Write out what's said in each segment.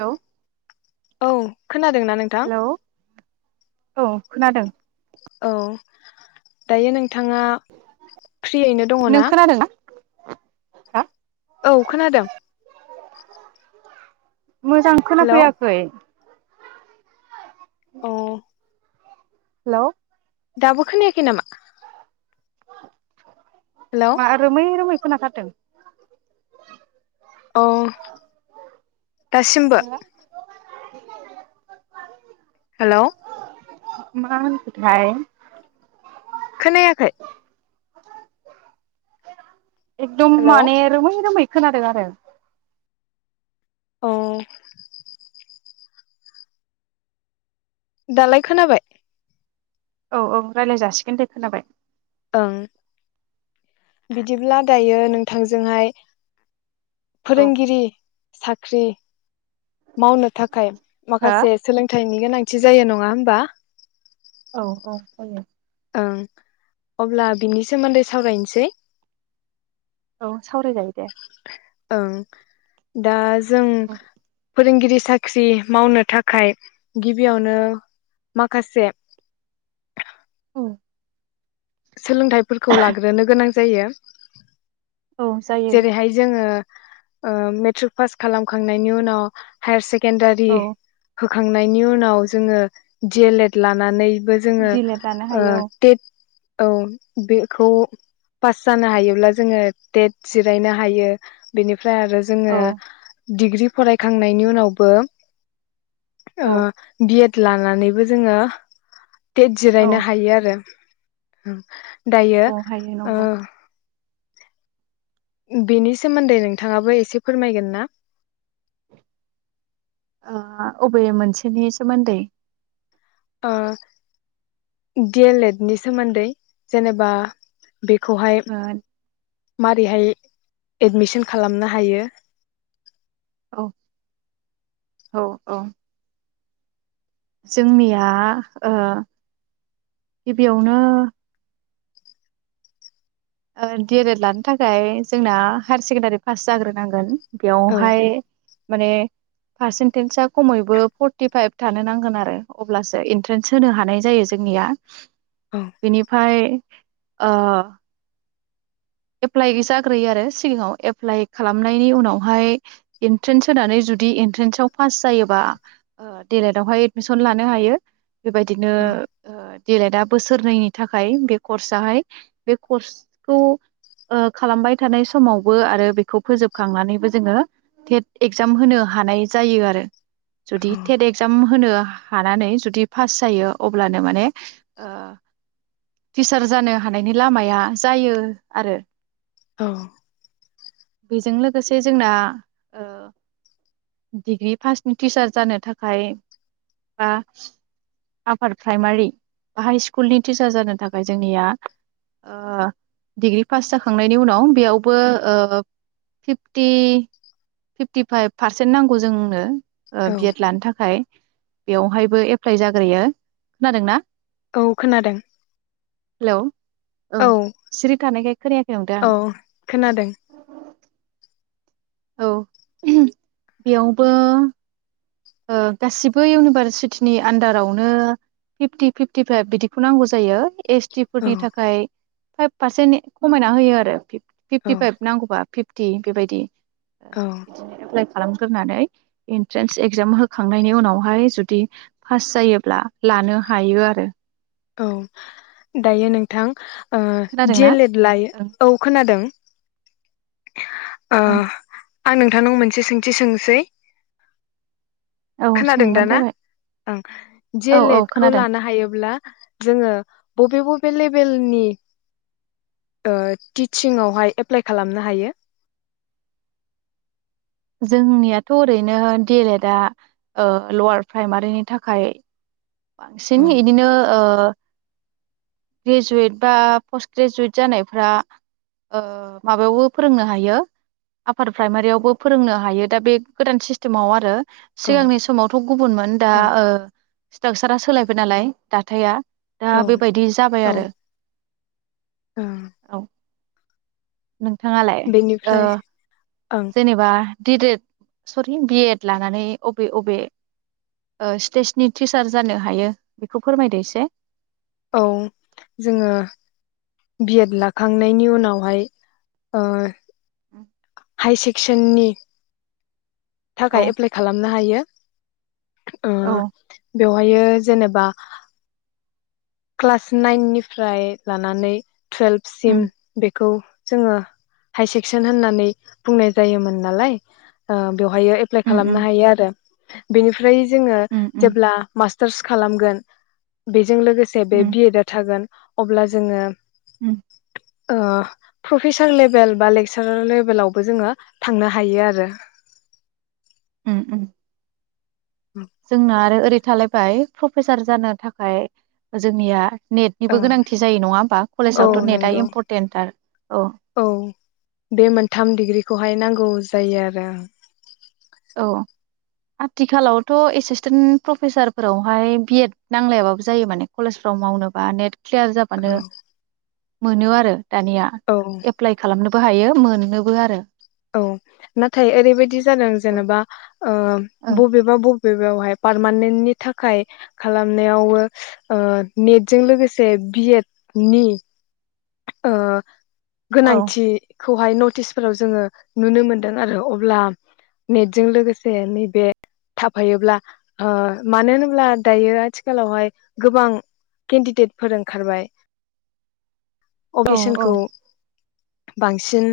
Hello औ खोनादोंना नोंथां हेलौ औ खोनादों औ दायो नों थाङा फ्रियैनो दङ नों ना खोनादों हा औ खोनादों मोजां हेलौ खोनाफैयाखै अ हेलौ दाबो खोनायाखै नामा हेलौ मा रोमै रोमै खोनाथारदों अह दासिमबो [unintelligible] हेलौ मा होनखोथाय खोनायाखै एकदम हेलौ माने रोमै रोमै खोनादों आरो अ दालाय खोनाबाय औ औ रायलाय जासिगोन दे खोनाबाय ओं बिदिब्ला दायो नोंथांजोंहाय औ फोरोंगिरि सा ख्रि मावनो थाखाय हो माखासे सोलोंथाइनि गोनांथि जायो नङा होमबा औ औ जायो ओं अब्ला बिनि सोमोन्दै सावरायनसै औ सावरायजायो दे ओं दा जो जों फोरोंगिरि साख्रि मावनो थाखाय गिबियावनो माखासे [inaudible] सोलोंथाइफोरखौ लाग्रोनो गोनां जायो औ जायो जेरैहाय जोङो ओ मेट्रिक पास खालामखांनायनि उनाव हायार सेक सेकेन्डारि औ खांनायनि उनाव जोङो दि एल एड लानानै बो जोङो दिलेट लानो ओ हायो टेट औ बेखौ पास जानो हायोब्ला जोङो टेट जिरायनो हायो बेनि फ्राय आरो औ जोङो डिग्रि फरायखांनायनि उनावबो ओ औ बि एड लानानैबो जोङो टेट औ जिरायनो हायो आरो [inaudible] दायो औ हायो ओ नंगौ बेनि सोमोन्दै नोंथाङाबो एसे फोरमायगोन ना? ओ अबे मोनसेनि सोमोन्दै? ओ डि एल एड नि सोमोन्दै जेनेबा बेखौहाय ओ मारैहाय एडमिसन खालामनो हायो? औ औ औ जोंनिया ओ गिबियावनो डि एल एड लानो थाखाय जोंना हायार सेकेण्डारि पास जाग्रोनांगोन। औ बेयावहाय माने पारसेन्टेजआ खमैबो फर्टिफाइभ थानो नांगोन आरो अब्लासो एन्ट्रेन्स होनो हानाय जायो जोंनिया। औ बिनिफ्राय ओ एप्लाइ जाग्रोयो आरो सिगाङाव एप्लाइ खालामनायनि उनावहाय एन्ट्रेन्स होनानै जुदि एन्ट्रेन्साव पास बेबायदिनो औ डि एल एडा बोसोरनैनि थाखाय बे कर्स आहाय बे कर्सखौ ओ खालामबाय थानाय समावबो आरो बेखौ फोजोबखांनानैबो जोङो टेट एगजाम होनो हानाय जायो आरो। जुदि औ टेट एक्जाम होनो हानानै जुदि पास जायो अब्लानो माने ओ टिचार जानो हानायनि लामाया जायो आरो औ बेजों लोगोसे जोंना ओ डिग्रि पासनि टिचार जानो थाखाय बा आपार प्राइमारि बा हाइ स्कुलनि टिचार जानो थाखाय जोंनिया डिग्रि पास जाखांनायनि उनाव बेयावबो ओ फिपटि फिपटिफाइभ पारसेन्ट नांगौ जोंनो ओ औ बि एड लानो थाखाय। बेवहायबो एप्लाय जाग्रोयो। खोनादोंना? औ खोनादों हेलौ औ। सिरि थानायखाय खोनायाखै नंदों औ आं। खोनादों औ बेयावबो ओ गासिबो इउनिभारसिटिनि आन्दारावनो फिफटि फिफटि फाइभ बिदिखौ नांगौ जायो। एस टि औ फोरनि थाखाय फाइभ पारसेन्टनि खमायना होयो आरो औ फिफ्टिफाइभ नांगौबा फिफ ति बेबायदि औ [unintelligible] एप्लाइ खालामग्रोनानै इन्ट्रेन्स ए गजाम होखांनायनि उनावहाय जुदि पास जायोब्ला लानो हायो आरो। औ दायो नोंथां ओ खोनादोंना दिएलेट लायो, ओं औ खोनादों ओ ओं आं नोंथांनाव मोनसे सोंथि सोंसै औ खोनादों दा सोंबानो ना? जाबाय ओं। औ औ दिएलेट खौ खोनादों लानो हायोब्ला जोङो बबे बबे लेबेलनि ओ टिचिंआवहाय एप्लाइ खालामनो हायो? जोंनियाथ' ओरैनो दिएलेटआ ओ लवार प्राइमारिनि थाखाय बांसिन औ इदिनो ओ ग्रेजुवेट बा पस्ट ग्रेजुवेट जानायफ्रा‌‌ ओ माबायावबो फोरोंनो हायो आफपार प्राइमारियावबो फोरोंनो हायो दा बे गोदान सिस्टेमाव आरो औ सिगांनि समावथ' गुबुनमोन दा औ ओ स्ट्राक्सारा सोलायबाय नालाय दाथाया दा बेबायदि जाबाय औ आरो। औ औ। नोंथाङालाय ओ बेनिफ्राय ओं जेनोबा दिएलेट सरनि बि एड लानानै बबे बबे ओ स्टेजनि टिचार जानो हायो बेखौ फोरमायदो एसे। औ जोङो बि एड लाखांनायनि उनावहाय ओ हाइ सेक्सननि थाखाय औ एप्लाइ खालामनो हायो। ओ औ बेवहाइयो जेनेबा क्लास नाइन निफ्राय लानानै टुवेल्भसिम उम बेखौ जोङो हाइ सेक्सन होननानै बुंनाय जायोमोन नालाय ओ बेवहायो एप्लााय उम खालामनो उम हायो आरो। बिनि फ्राय जोङो उम उम जेब्ला मास [unintelligible] खालामगोन बेजों लोगो से बे उम बि एड आ थागोन। अब्ला जोङो उम ओ फ्रफेसार लेबेल बा लेक्सारार लेबेलावबो जोङो थांनो हायो आरो। ओम ओम जोंना आरो ओ बे थालायबाय फ्रफेसार जानो थाखाय जोंनिया नेटनिबो ओं गोनांथि जायो नङा होमबा औ कलेजावथ' नेटआ नंगौ इम्परटेन्ट तार। औ बे मोनथाम डिग्रिखौहाय नांगौ जायो आरो। औ आथिखालावथ' एसिसटेन्ट प्रफेसारफोरावहाय बि एड नांलायाबाबो जायो माने कलेजफ्राव मावनोबा नेट ख्लियार जाबानो औ मोनो आरो। दानिया औ एप्लाइ खालामनो बो हायो मोननोबो आरो। औ नाथाय ओरैबायदि जादों औ जेनेबा ओ ओं बबेबा बब लोगोआवहाय पारमानेन्टनि थाखाय खालामनायावबो ओ नेटजों लोगोसे बि एड नि ओ औ गोनांथि खौहाय नटिसफोराव जोङो नुनो मोनदों आरो अब्ला नेटजों लोगोसे नैबे थाफायोब्ला ओ मानो होनोब्ला दायो आथिखालावहाय गोबां केन्दिदेटफोर ओंखारबाय। औ अगेसनखौ बांसिन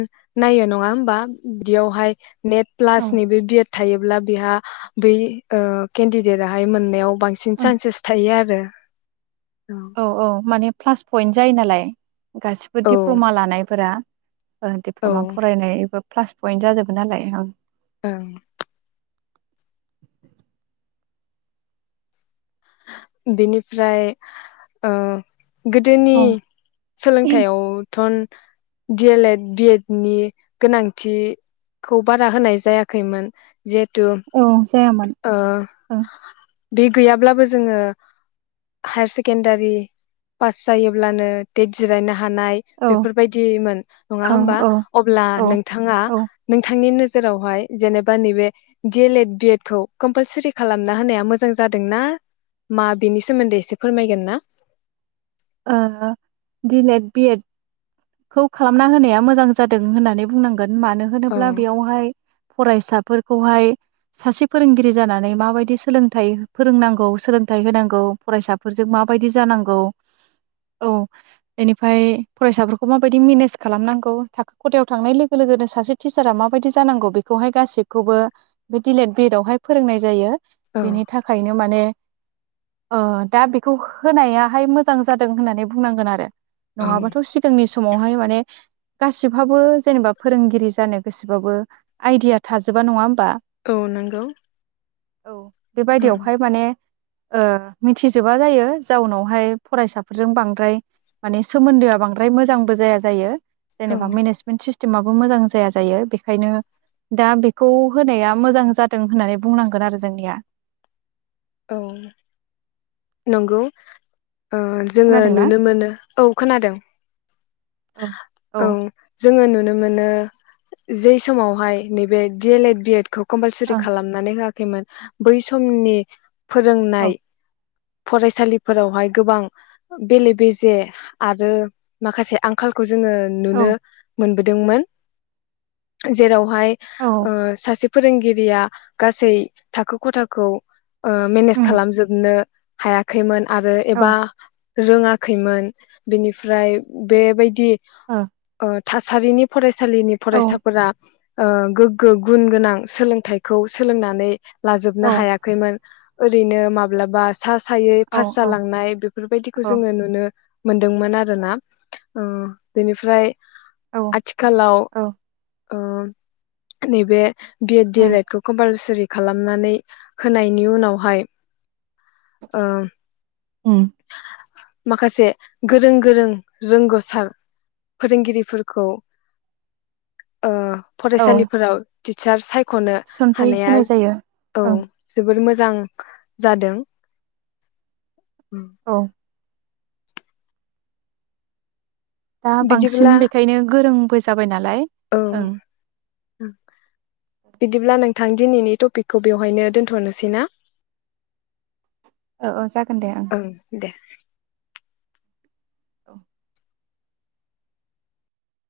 नायो नङा होम बा ब्रियावहाय नेट औ प्लासनि बे बि एड थायोब्ला बेहा बै ओ केन्दिदेदाहाय मोननायाव बांसिन ओं सान्सेस थायो आरो। [inaudible] औ औ माने प्लास फयन्ट जायो नालाय गासिबो औ डिप्लमा लानायफोरा ओं औ डिप्लमा फरायनाय एबा प्लास फयन्ट जाजोबो नालाय ओं ओं बेनिफ्राय ओ गोदोनि ओं सोलोंथाइयाव थन D El Ed, B Ed नि गोनांथिखौ बारा होनाय जायाखैमोन जिहेथु औ जायामोन ओ ओं बे गैयाब्लाबो जोङो हायार सेकेन्डारि फास जायोब्लानो टेट जिरायनो हानाय औ बेफोरबायदिमोन नङा औ होमबा औ अब्ला औ नोंथाङा औ ओ नोंथांनि नो जेरावहाय जेनेबा नैबे D El Ed, B Ed खौ कम्पोलसारि खालामना होनाया मोजां जादोंना मा बेनि सोमोन्दै एसे फोरमायगोन ना। बि एद खौ खालामना होनाया मोजां जादों होननानै बुंनां गोन मानो औ होनोब्ला बेयावहाय फरायसाफोरखौहाय सासे फोरोंगिरि जानानै माबायदि सोलोंथाइ फोरोंनांगौ सोलोंथाइ होनांगौ फरायसाफोरजों माबायदि जानांगौ औ बेनिफाय फरायसाफोरखौ माबायदि मेनेज खालामनांगौ थाखो खथायाव थांनाय लोगो लोगोनो सासे टिचारा माबायदि जानांगौ बेखौहाय गासिबखौबो बे डि लेद, बि एड आवहाय फोरोंनाय जायो। औ बेनि थाखायनो माने ओ दा बेखौ होनायाहाय मो जां जादों होननानै बुंनांगोन आरो। औ नङाबाथ' सिगांनि समावहाय माने गासिब हाबो जेनेबा फोरोंगिरि जानो गासोबाबो आइडिया थाजोबा नङा होम औ नोंगौ औ बेबायदियावहाय माने ओ मिथिजोबा जायो जाउनावहाय फरायसाफोरजों बांद्राय माने सोमोन्दोआ बांद्राय मोजांबो जाया जायो। औ जेनेबा मेनेजमेन्ट सिस टिमाबो मोजां जाया जायो बेखायनो दा बेखौ होनाया मोजां जादों होननानै बुंनांगोन आरो जोंनिया औ नोंगौ ओ जोङो खोनादोंना नुनो मोनो औ खोनादों औ जोङो नु नो मोनो जै समावहाय नैबे D El Ed, B Ed खौ कमपालसारि ओं खालामनानै होया खैमोन बै समनि फोरोंनाय औ फरायसालिफोरावहाय गोबां बेले बेजे आरो माखासे आंखालखौ जोङो नुनो औ मोनबो दोंमोन जेराव, फाय ओ औ सासोब, फोरोंगिरिया गासै थाखो खथाखौ ओ मेनेज उम खालामजोबनो, हायाखैमोन आरो औ एबा रोङाखैमोन बेनिफ्राय बेबायदि ओ थासारिनि फरायस फरायसालिनि फरायसाफोरा ओ गोग्गो गुन गोनां सोलोंथाइखौ सोलोंनानै औ लाजोबनो हायाखैमोन, ओरैनो माब्लाबास, सा सायै पास औ जालांनाय बेफोरबायदिखौ औ जोङो नुनो, मोनदोंमोन आरोना ओ बेनिफ्राय, औ आथिखालाव औ ओम नैबे B Ed D El um एडखौ कमपालसुरि खालामनानै होनाय, नि उनावहाय ओ उम माखासे गोरों गोरों रोंगोसार फोरोंगिरिफोरखौ ओ औ फरायसालिफोराव टिसार साय खनो थिसनथाइ हानाया होनाय जायो औ ओं जोबोर मोजां जादों, उम औ दा बांसिन बिदिब्ला बेखायनो गोरोंबो जाबाय नालाय औ ओं, बिदिब्ला नोंथां दिनैनि टपिकखौ बेवहायनो दोन्थनोसै ना? औ औ जागोन दे ओं, औ